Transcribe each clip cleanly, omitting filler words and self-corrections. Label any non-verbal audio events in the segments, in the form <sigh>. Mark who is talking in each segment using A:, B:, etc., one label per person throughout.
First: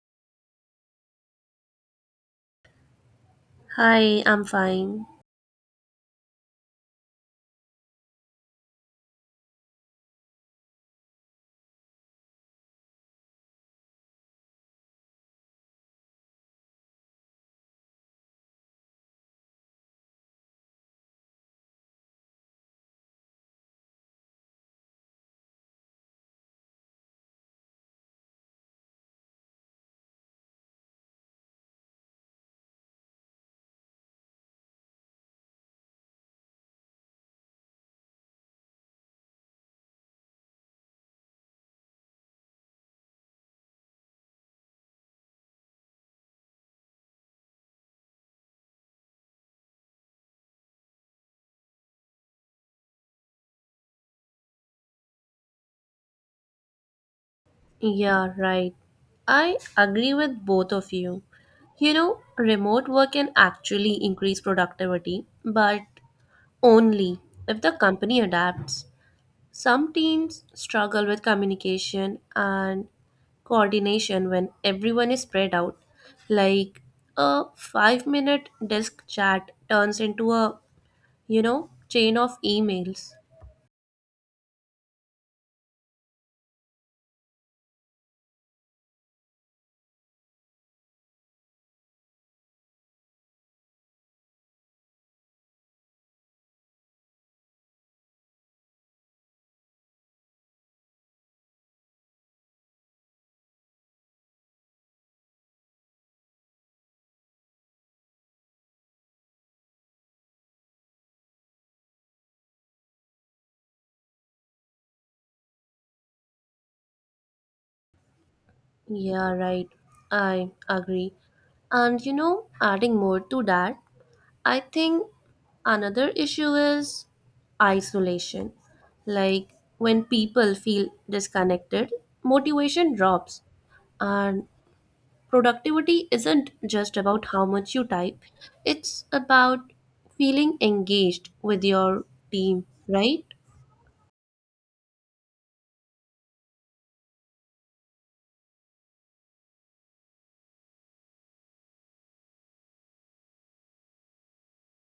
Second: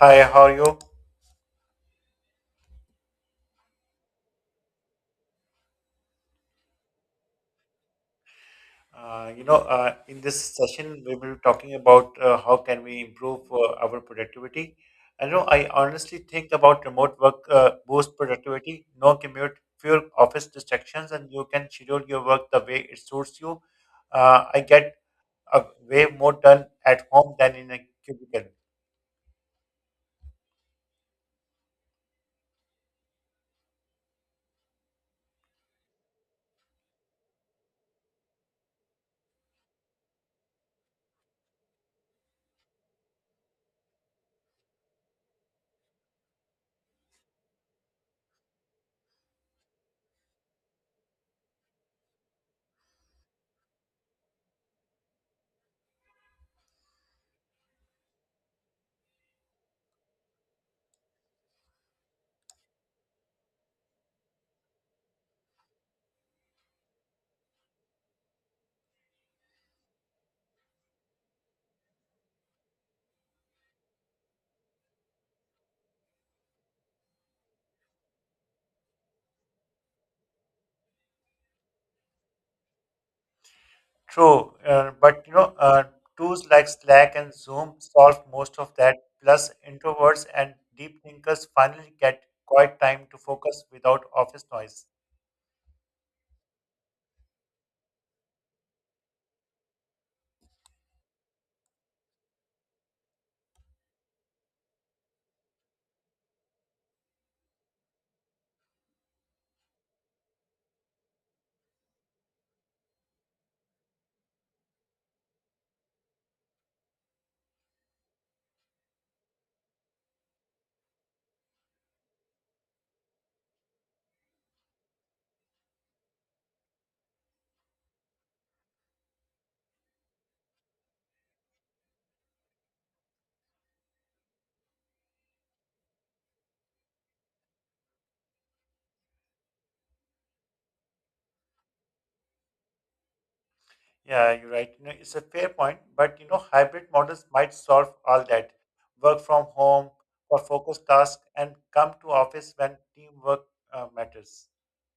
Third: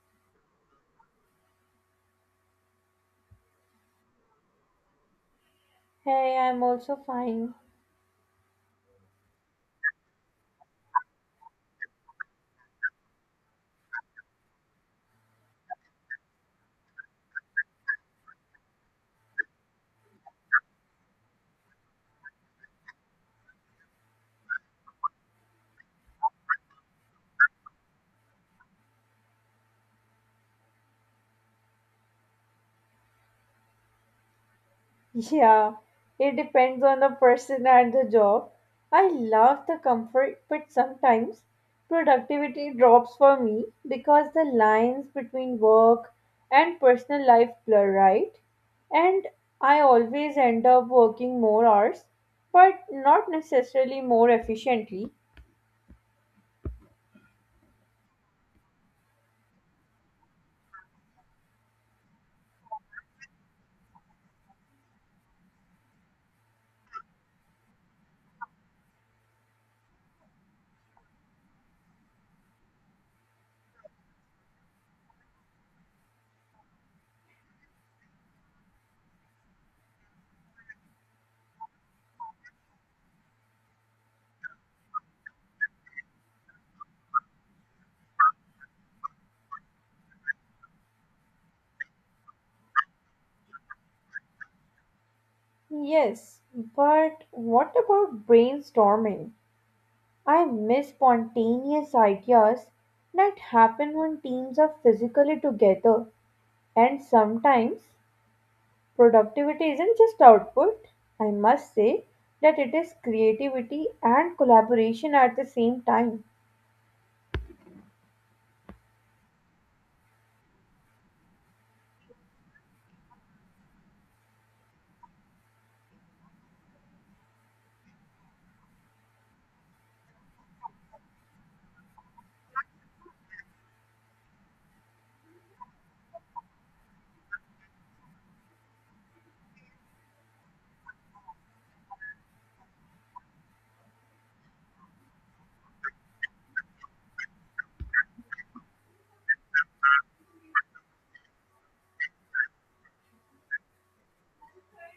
A: Hi, how are you?
B: Hi, I'm fine.
C: Hey, I'm also fine.
A: In this session, we will be talking about how can we improve our productivity. I know I honestly think about remote work boost productivity, no commute, fewer office distractions, and you can schedule your work the way it suits you. I get a way more done at home than in a cubicle.
C: <laughs> Yeah, it depends on the person and the job. I love the comfort, but sometimes productivity drops for me because the lines between work and personal life blur, right? And I always end up working more hours, but not necessarily more efficiently.
B: Yeah, right. I agree with both of you. Remote work can actually increase productivity, but only if the company adapts. Some teams struggle with communication and coordination when everyone is spread out. Like a 5-minute desk chat turns into a chain of emails.
A: True, tools like Slack and Zoom solve most of that. Plus, introverts and deep thinkers finally get quiet time to focus without office noise.
C: Yes, but what about brainstorming? I miss spontaneous ideas that happen when teams are physically together, and sometimes productivity isn't just output. I must say that it is creativity and collaboration at the same time.
B: Yeah, right. I agree. Adding more to that, I think another issue is isolation. Like when people feel disconnected, motivation drops. And productivity isn't just about how much you type, it's about feeling engaged with your team, right?
A: Yeah, you're right. You know, it's a fair point, but you know, hybrid models might solve all that. Work from home for focused tasks and come to office when teamwork matters.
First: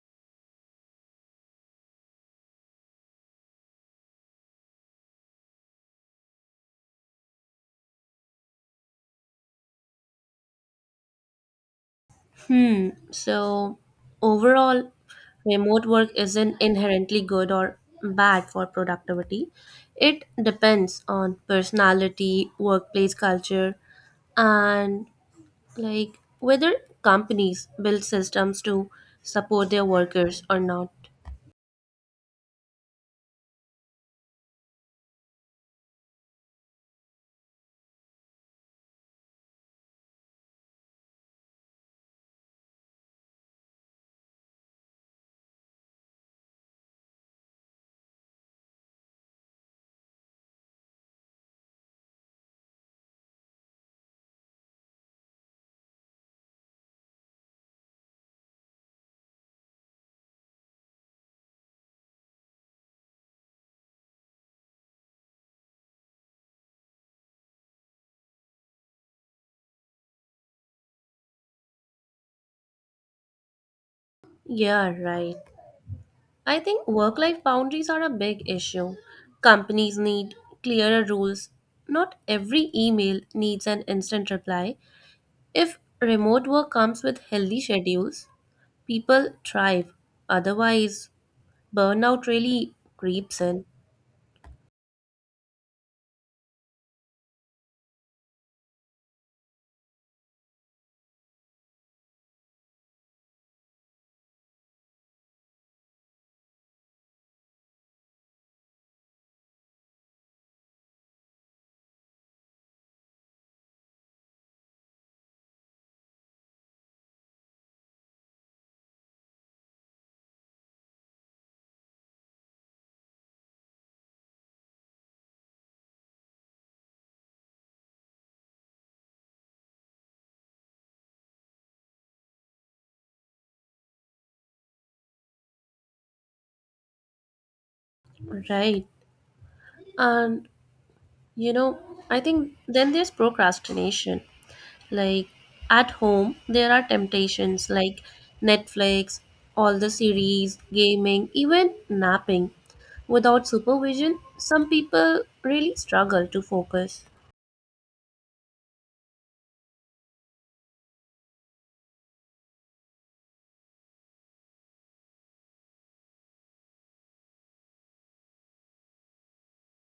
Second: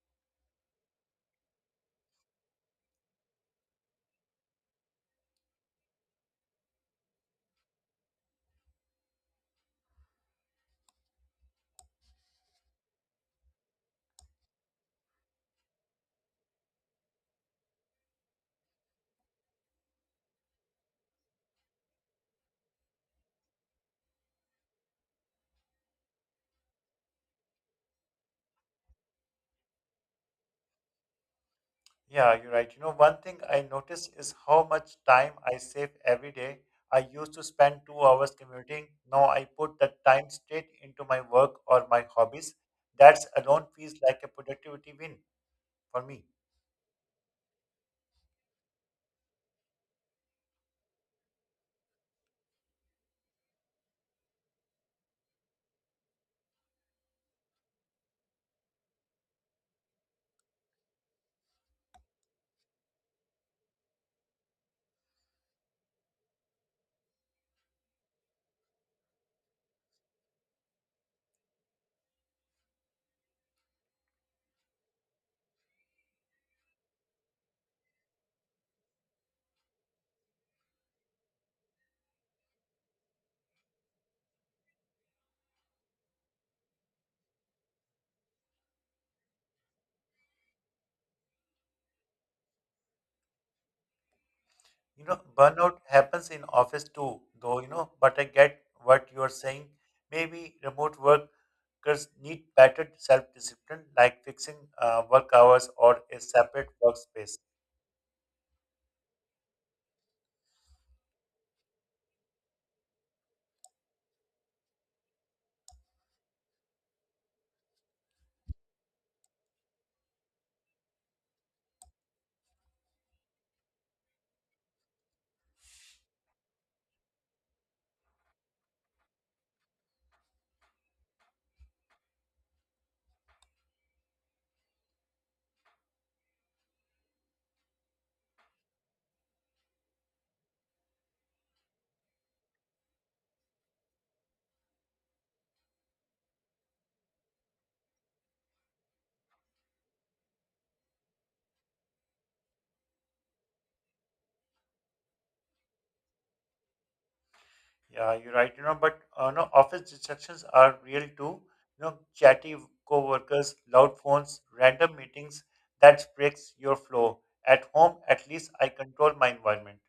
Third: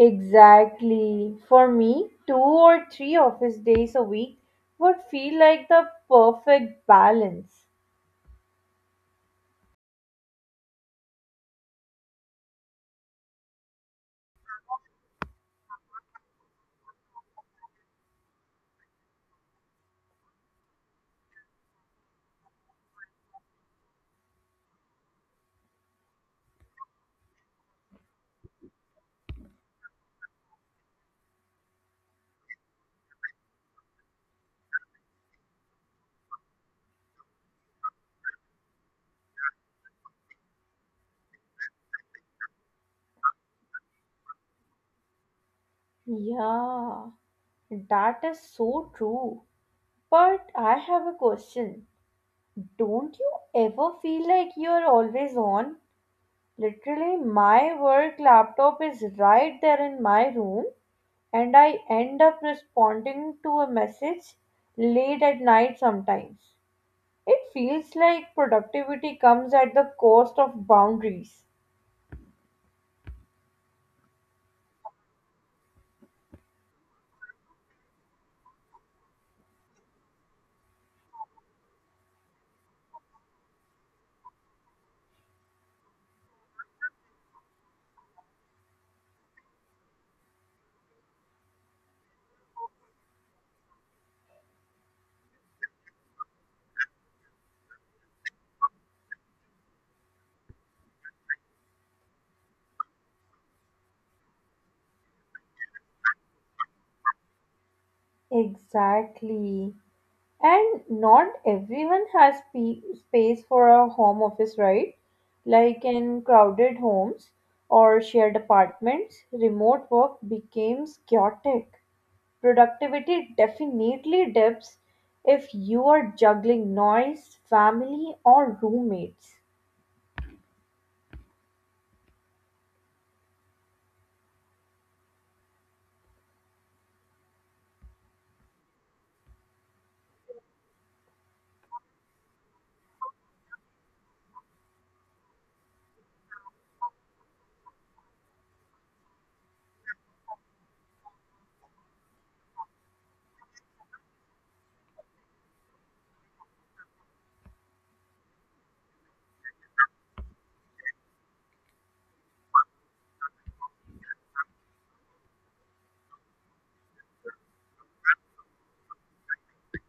C: Exactly. For me, two or three office days a week would feel like the perfect balance.
B: Hmm. So overall, remote work isn't inherently good or bad for productivity. It depends on personality, workplace culture, and like whether companies build systems to support their workers or not.
A: Yeah, you're right. You know, one thing I notice is how much time I save every day. I used to spend 2 hours commuting. Now I put that time straight into my work or my hobbies. That's alone feels like a productivity win for me.
C: Yeah, that is so true. But I have a question. Don't you ever feel like you're always on? Literally, my work laptop is right there in my room, and I end up responding to a message late at night sometimes. It feels like productivity comes at the cost of boundaries.
B: Yeah, right. I think work life boundaries are a big issue. Companies need clearer rules. Not every email needs an instant reply. If remote work comes with healthy schedules, people thrive. Otherwise, burnout really creeps in.
A: You know, burnout happens in office too, though, you know, but I get what you're saying. Maybe remote workers need better self-discipline, like fixing work hours or a separate workspace.
C: Exactly. And not everyone has space for a home office, right? Like in crowded homes or shared apartments, remote work becomes chaotic. Productivity definitely dips if you are juggling noise, family, or roommates.
B: Right. And, you know, I think then there's procrastination. Like, at home, there are temptations like Netflix, all the series, gaming, even napping. Without supervision, some people really struggle to focus.
A: Yeah, you're right. You know, but no office distractions are real too. You know, chatty coworkers, loud phones, random meetings. That breaks your flow. At home, at least I control my environment.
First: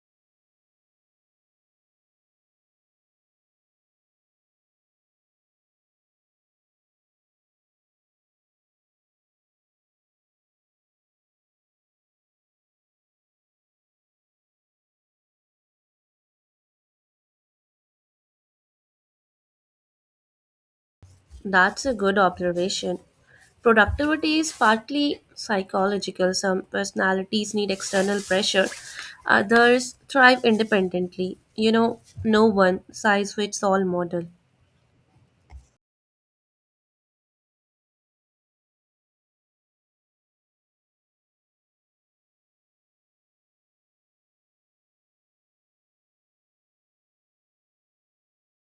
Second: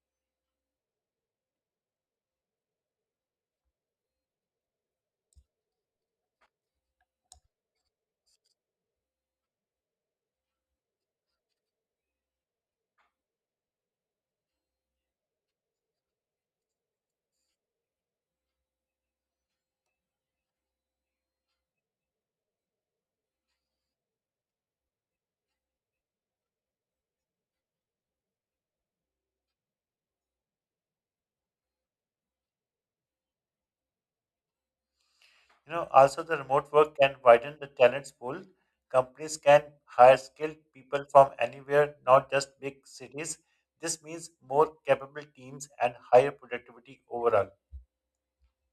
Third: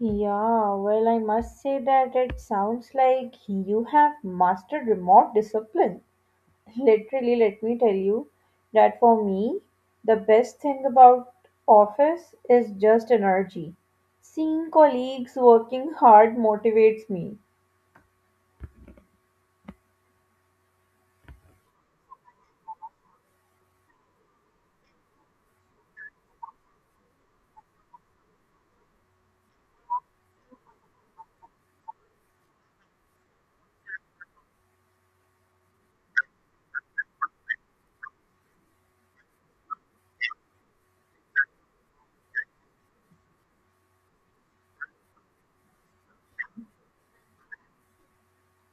C: Yeah, well, I must say that it sounds like you have mastered remote discipline. Literally, let me tell you that for me, the best thing about office is just energy. Seeing colleagues working hard motivates me.
B: That's a good observation. Productivity is partly psychological. Some personalities need external pressure, others thrive independently. No one size fits all model.
A: You know, also the remote work can widen the talent pool. Companies can hire skilled people from anywhere, not just big cities. This means more capable teams and higher productivity overall.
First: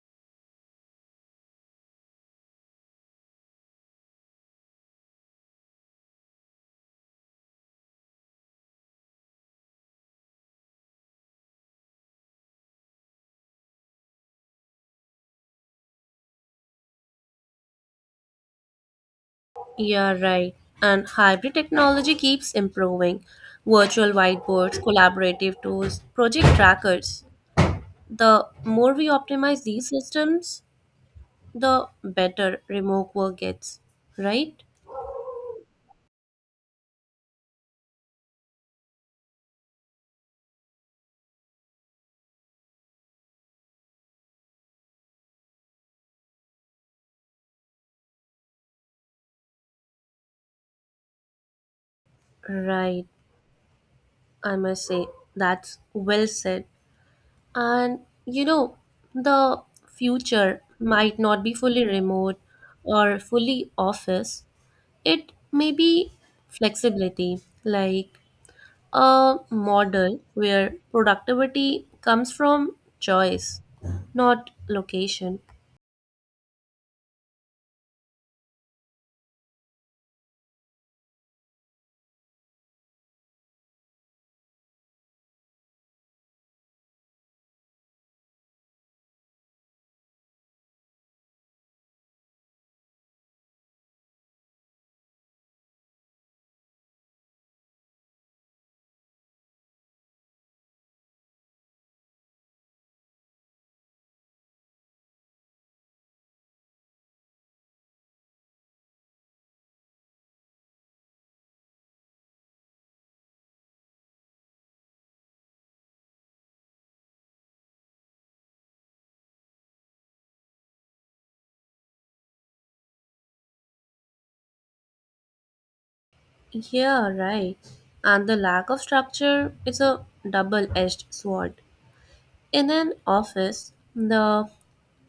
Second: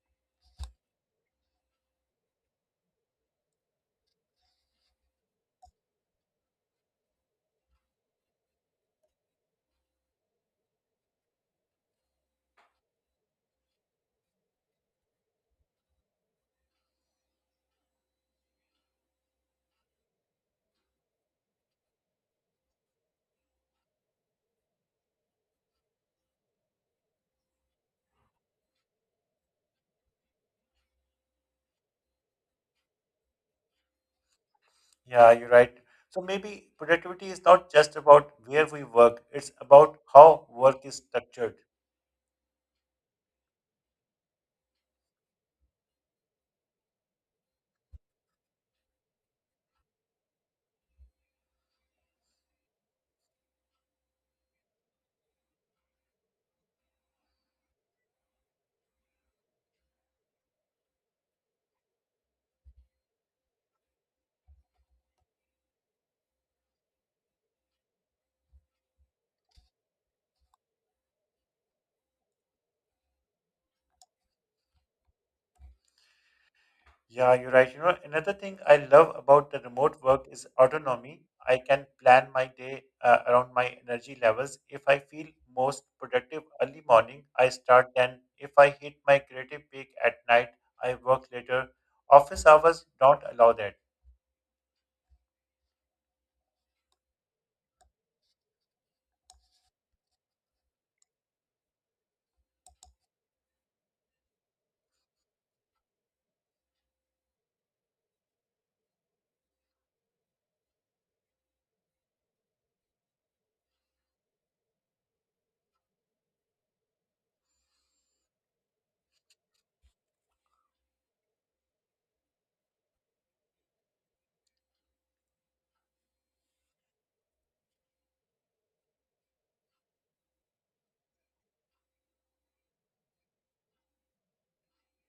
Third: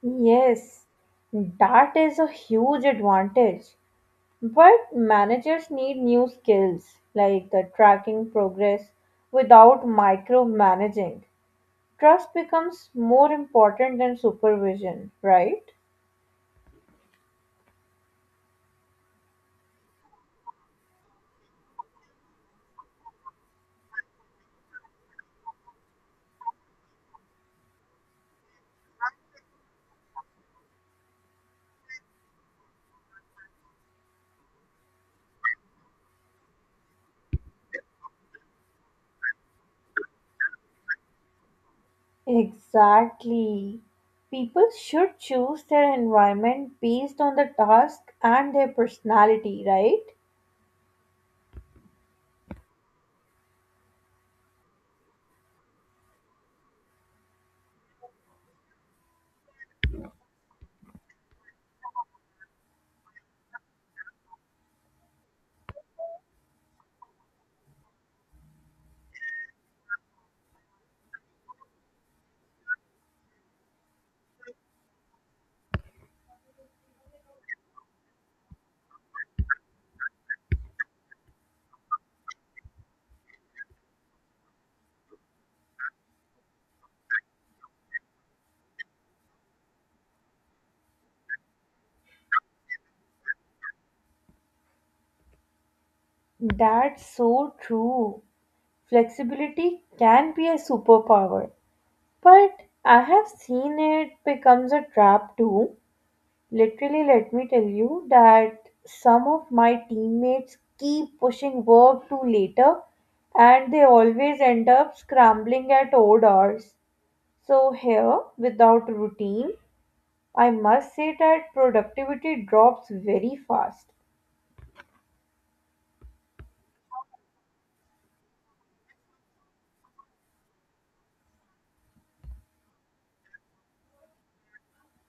C: Yes, that is a huge advantage. But managers need new skills like the tracking progress without micromanaging. Trust becomes more important than supervision, right?
B: Yeah, right. And hybrid technology keeps improving. Virtual whiteboards, collaborative tools, project trackers. The more we optimize these systems, the better remote work gets, right?
A: Yeah, you're right. So maybe productivity is not just about where we work, it's about how work is structured.
C: Exactly. People should choose their environment based on the task and their personality, right?
B: Right. I must say that's well said. And you know, the future might not be fully remote or fully office. It may be flexibility, like a model where productivity comes from choice, not location.
A: Yeah, you're right. You know, another thing I love about the remote work is autonomy. I can plan my day around my energy levels. If I feel most productive early morning, I start then. If I hit my creative peak at night, I work later. Office hours don't allow that.
C: That's so true. Flexibility can be a superpower, but I have seen it becomes a trap too. Literally, let me tell you that some of my teammates keep pushing work to later and they always end up scrambling at odd hours. So, here, without routine, I must say that productivity drops very fast.
B: Yeah, right. And the lack of structure is a double edged sword. In an office, the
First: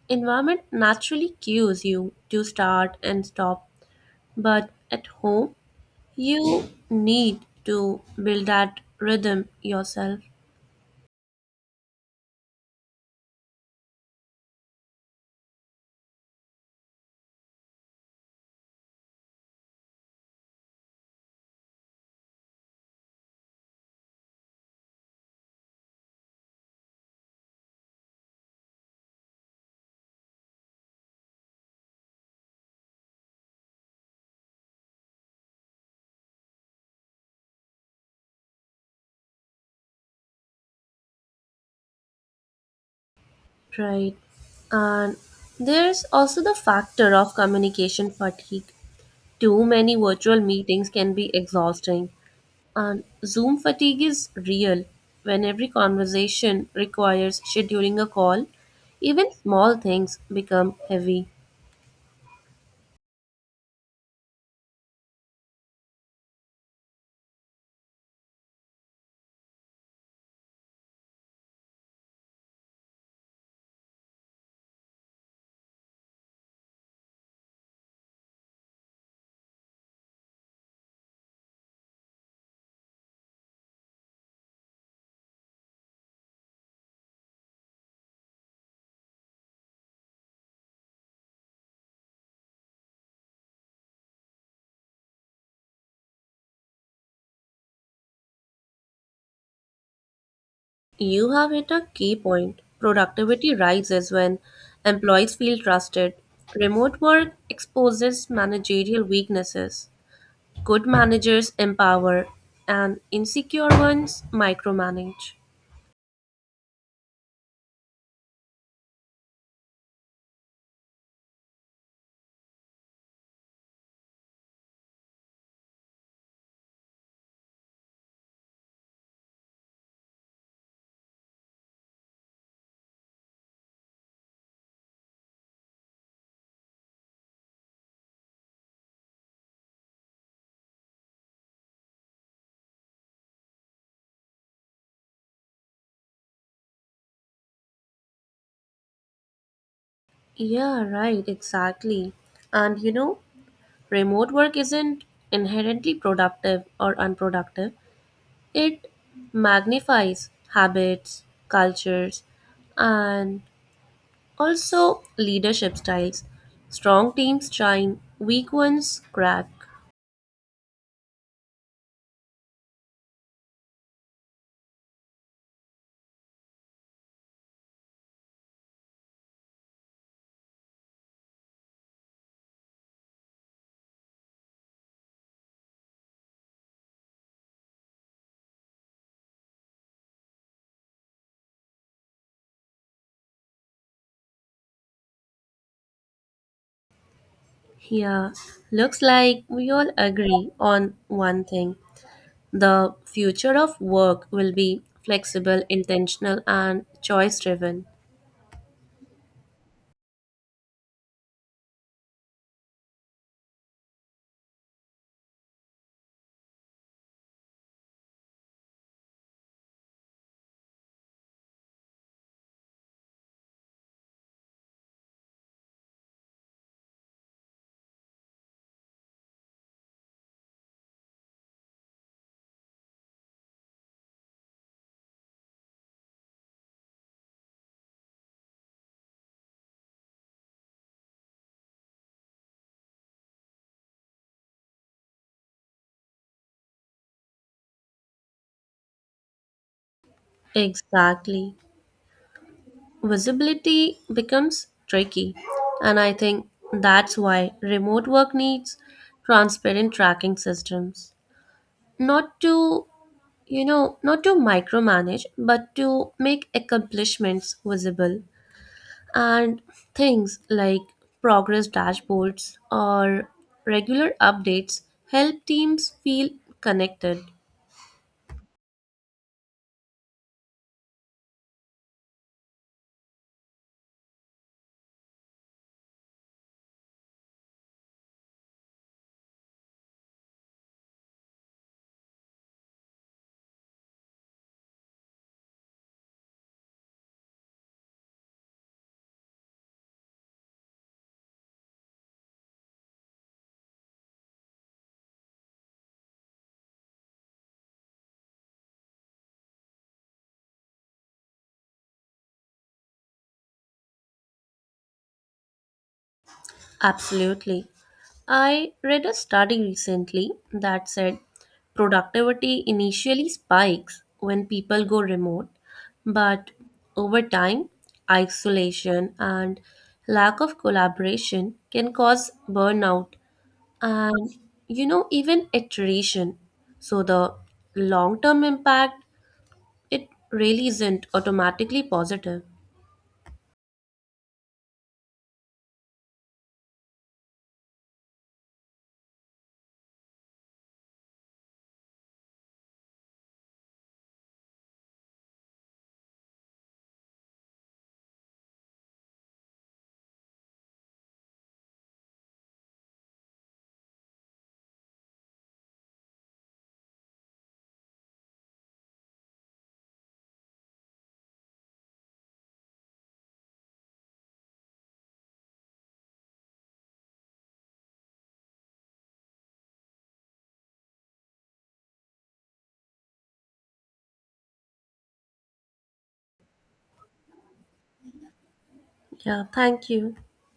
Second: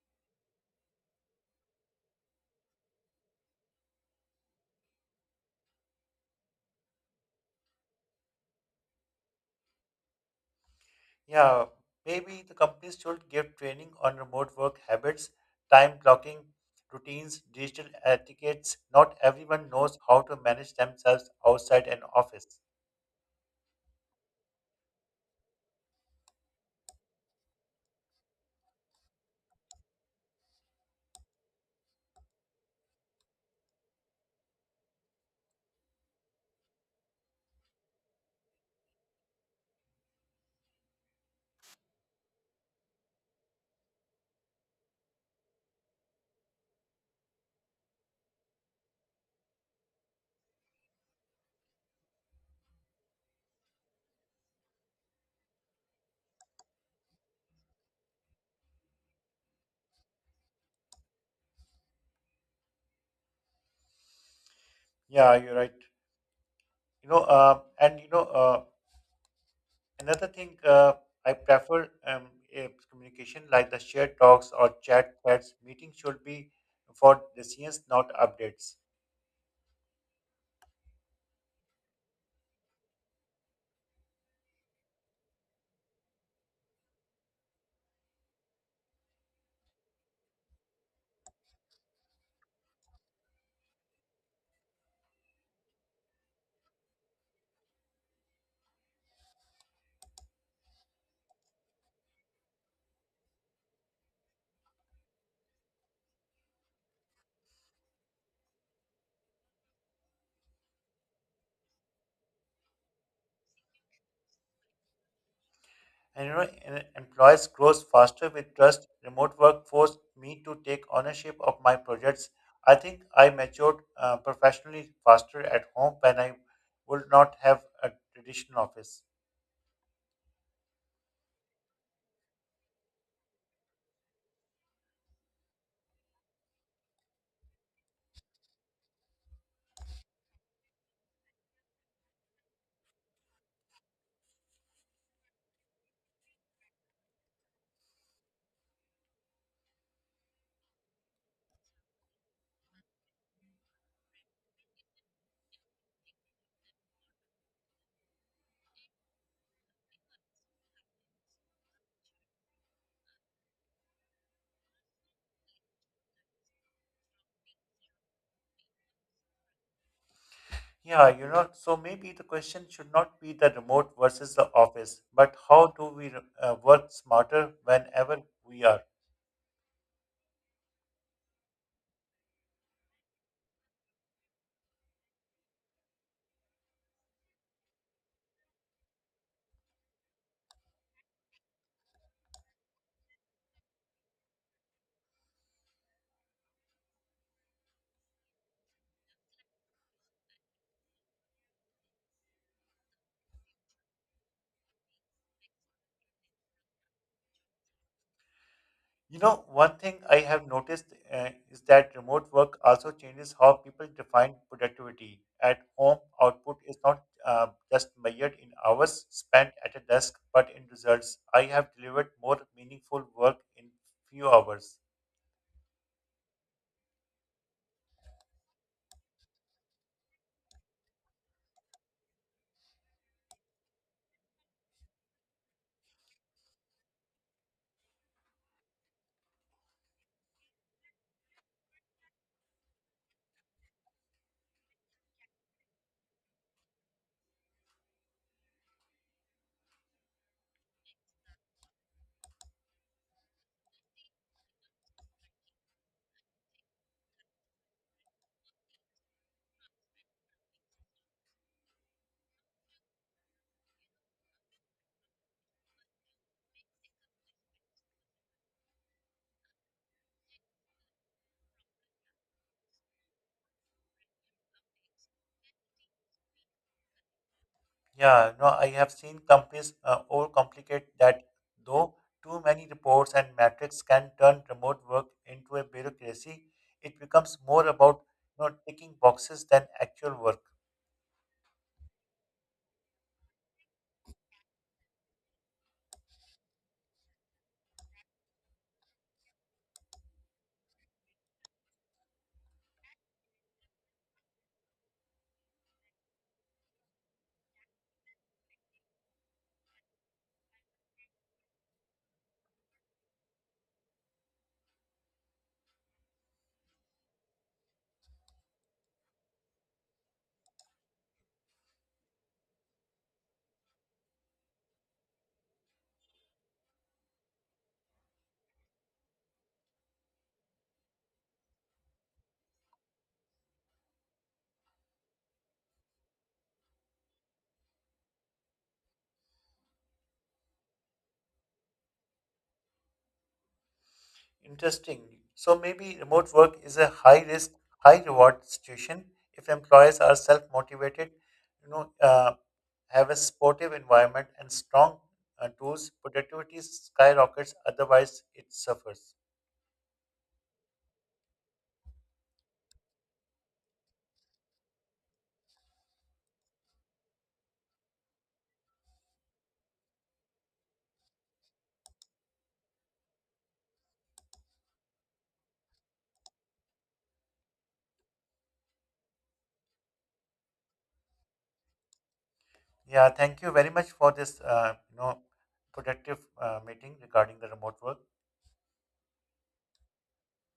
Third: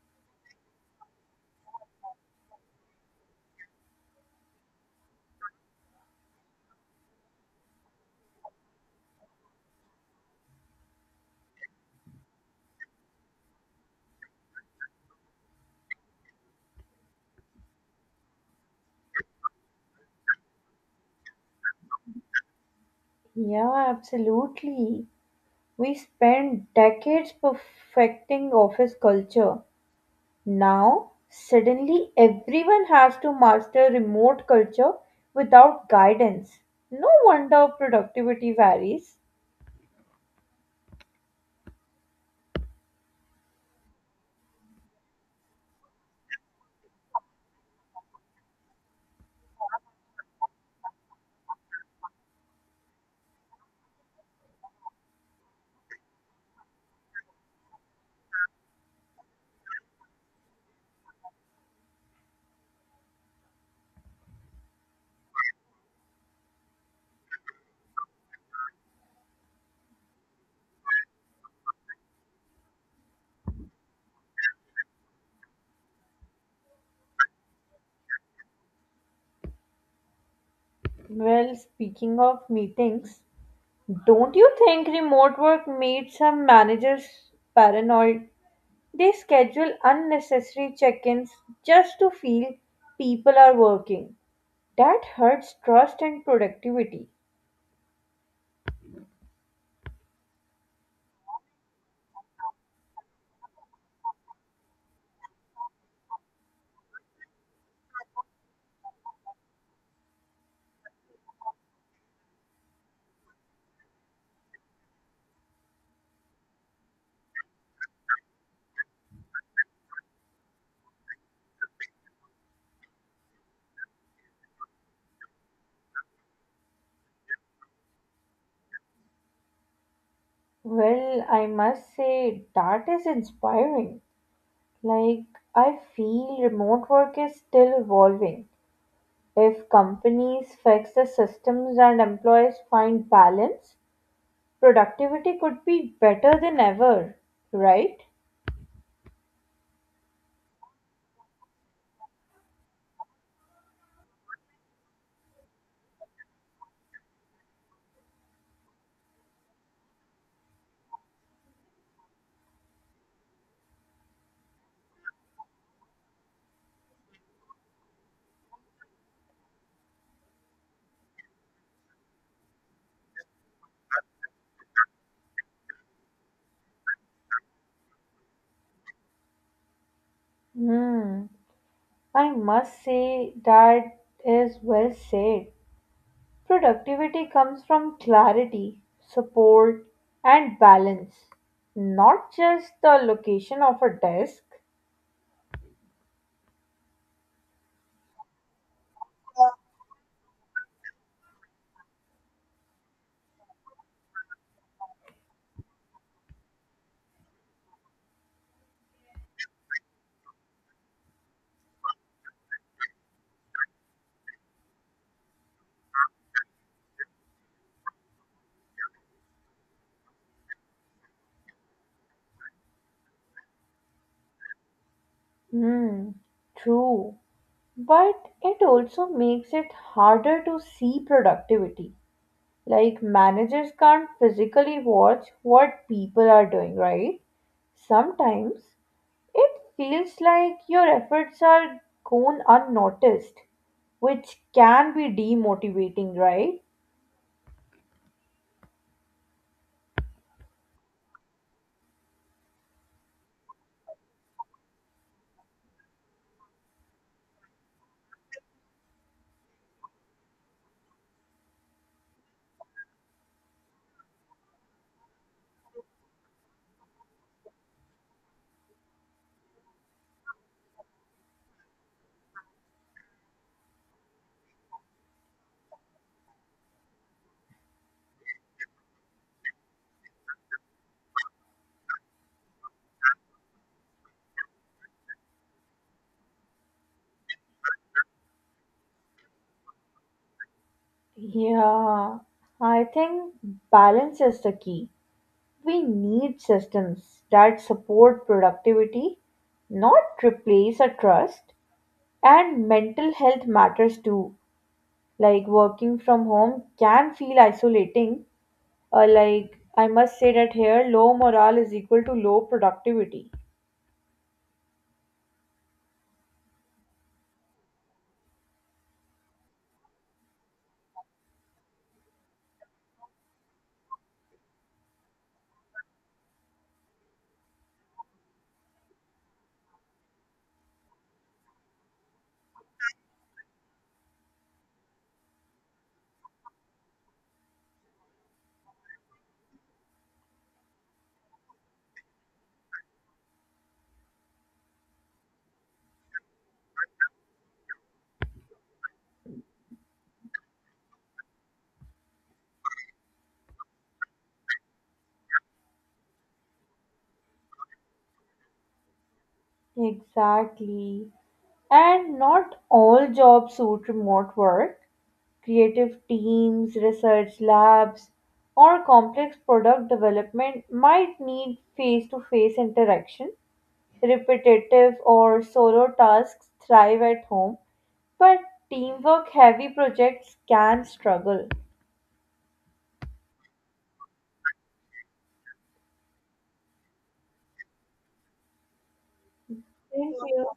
B: environment naturally cues you to start and stop, but at home, you need to build that rhythm yourself,
A: Yeah, maybe the companies should give training on remote work habits, time blocking routines, digital etiquettes. Not everyone knows how to manage themselves outside an office.
C: Yeah, absolutely. We spent decades perfecting office culture. Now, suddenly everyone has to master remote culture without guidance. No wonder productivity varies.
B: right? And there's also the factor of communication fatigue. Too many virtual meetings can be exhausting, and Zoom fatigue is real when every conversation requires scheduling a call. Even small things become heavy.
A: Yeah, you're right. You know, uh, and you know, uh, Another thing I prefer communication like the shared talks or chat threads. Meetings should be for decisions, not updates.
C: Well, speaking of meetings, don't you think remote work made some managers paranoid? They schedule unnecessary check-ins just to feel people are working. That hurts trust and productivity.
B: You have hit a key point. Productivity rises when employees feel trusted. Remote work exposes managerial weaknesses. Good managers empower, and insecure ones micromanage.
A: And you know, employees grows faster with trust. Remote work forced me to take ownership of my projects. I think I matured professionally faster at home when I would not have a traditional office.
C: Well, I must say that is inspiring. Like, I feel remote work is still evolving. If companies fix the systems and employees find balance, productivity could be better than ever, right?
B: Yeah, right, exactly. And you know, remote work isn't inherently productive or unproductive, it magnifies habits, cultures, and also leadership styles. Strong teams shine, weak ones crack.
A: Yeah, you know, so maybe the question should not be the remote versus the office, but how do we work smarter whenever we are?
C: Hmm. I must say that is well said. Productivity comes from clarity, support, and balance, not just the location of a desk.
B: Yeah, looks like we all agree on one thing. The future of work will be flexible, intentional, and choice driven.
A: You know, one thing I have noticed is that remote work also changes how people define productivity. At home, output is not just measured in hours spent at a desk, but in results. I have delivered more meaningful work in few hours.
C: Hmm, true. But it also makes it harder to see productivity. Like managers can't physically watch what people are doing, right? Sometimes it feels like your efforts are gone unnoticed, which can be demotivating, right?
B: Exactly. Visibility becomes tricky, and I think that's why remote work needs transparent tracking systems. Not to not to micromanage, but to make accomplishments visible. And things like progress dashboards or regular updates help teams feel connected.
A: Yeah, no, I have seen companies overcomplicate that, though too many reports and metrics can turn remote work into a bureaucracy. It becomes more about you know, ticking boxes than actual work.
C: Yeah, I think balance is the key. We need systems that support productivity, not replace a trust. And mental health matters too. Like working from home can feel isolating. Or like I must say that here, low morale is equal to low productivity.
B: Absolutely. I read a study recently that said productivity initially spikes when people go remote, but over time, isolation and lack of collaboration can cause burnout and even iteration. So the long term impact, it really isn't automatically positive.
A: Interesting. So maybe remote work is a high risk, high reward situation. If employees are self motivated, you know, uh, have a supportive environment and strong tools, productivity skyrockets. Otherwise, it suffers.
C: Exactly. And not all jobs suit remote work. Creative teams, research labs, or complex product development might need face to face interaction. Repetitive or solo tasks thrive at home, but teamwork heavy projects can struggle.
A: Yeah. Thank you very much for this, productive meeting regarding the remote work.
B: Yeah, thank you.
C: Thank you.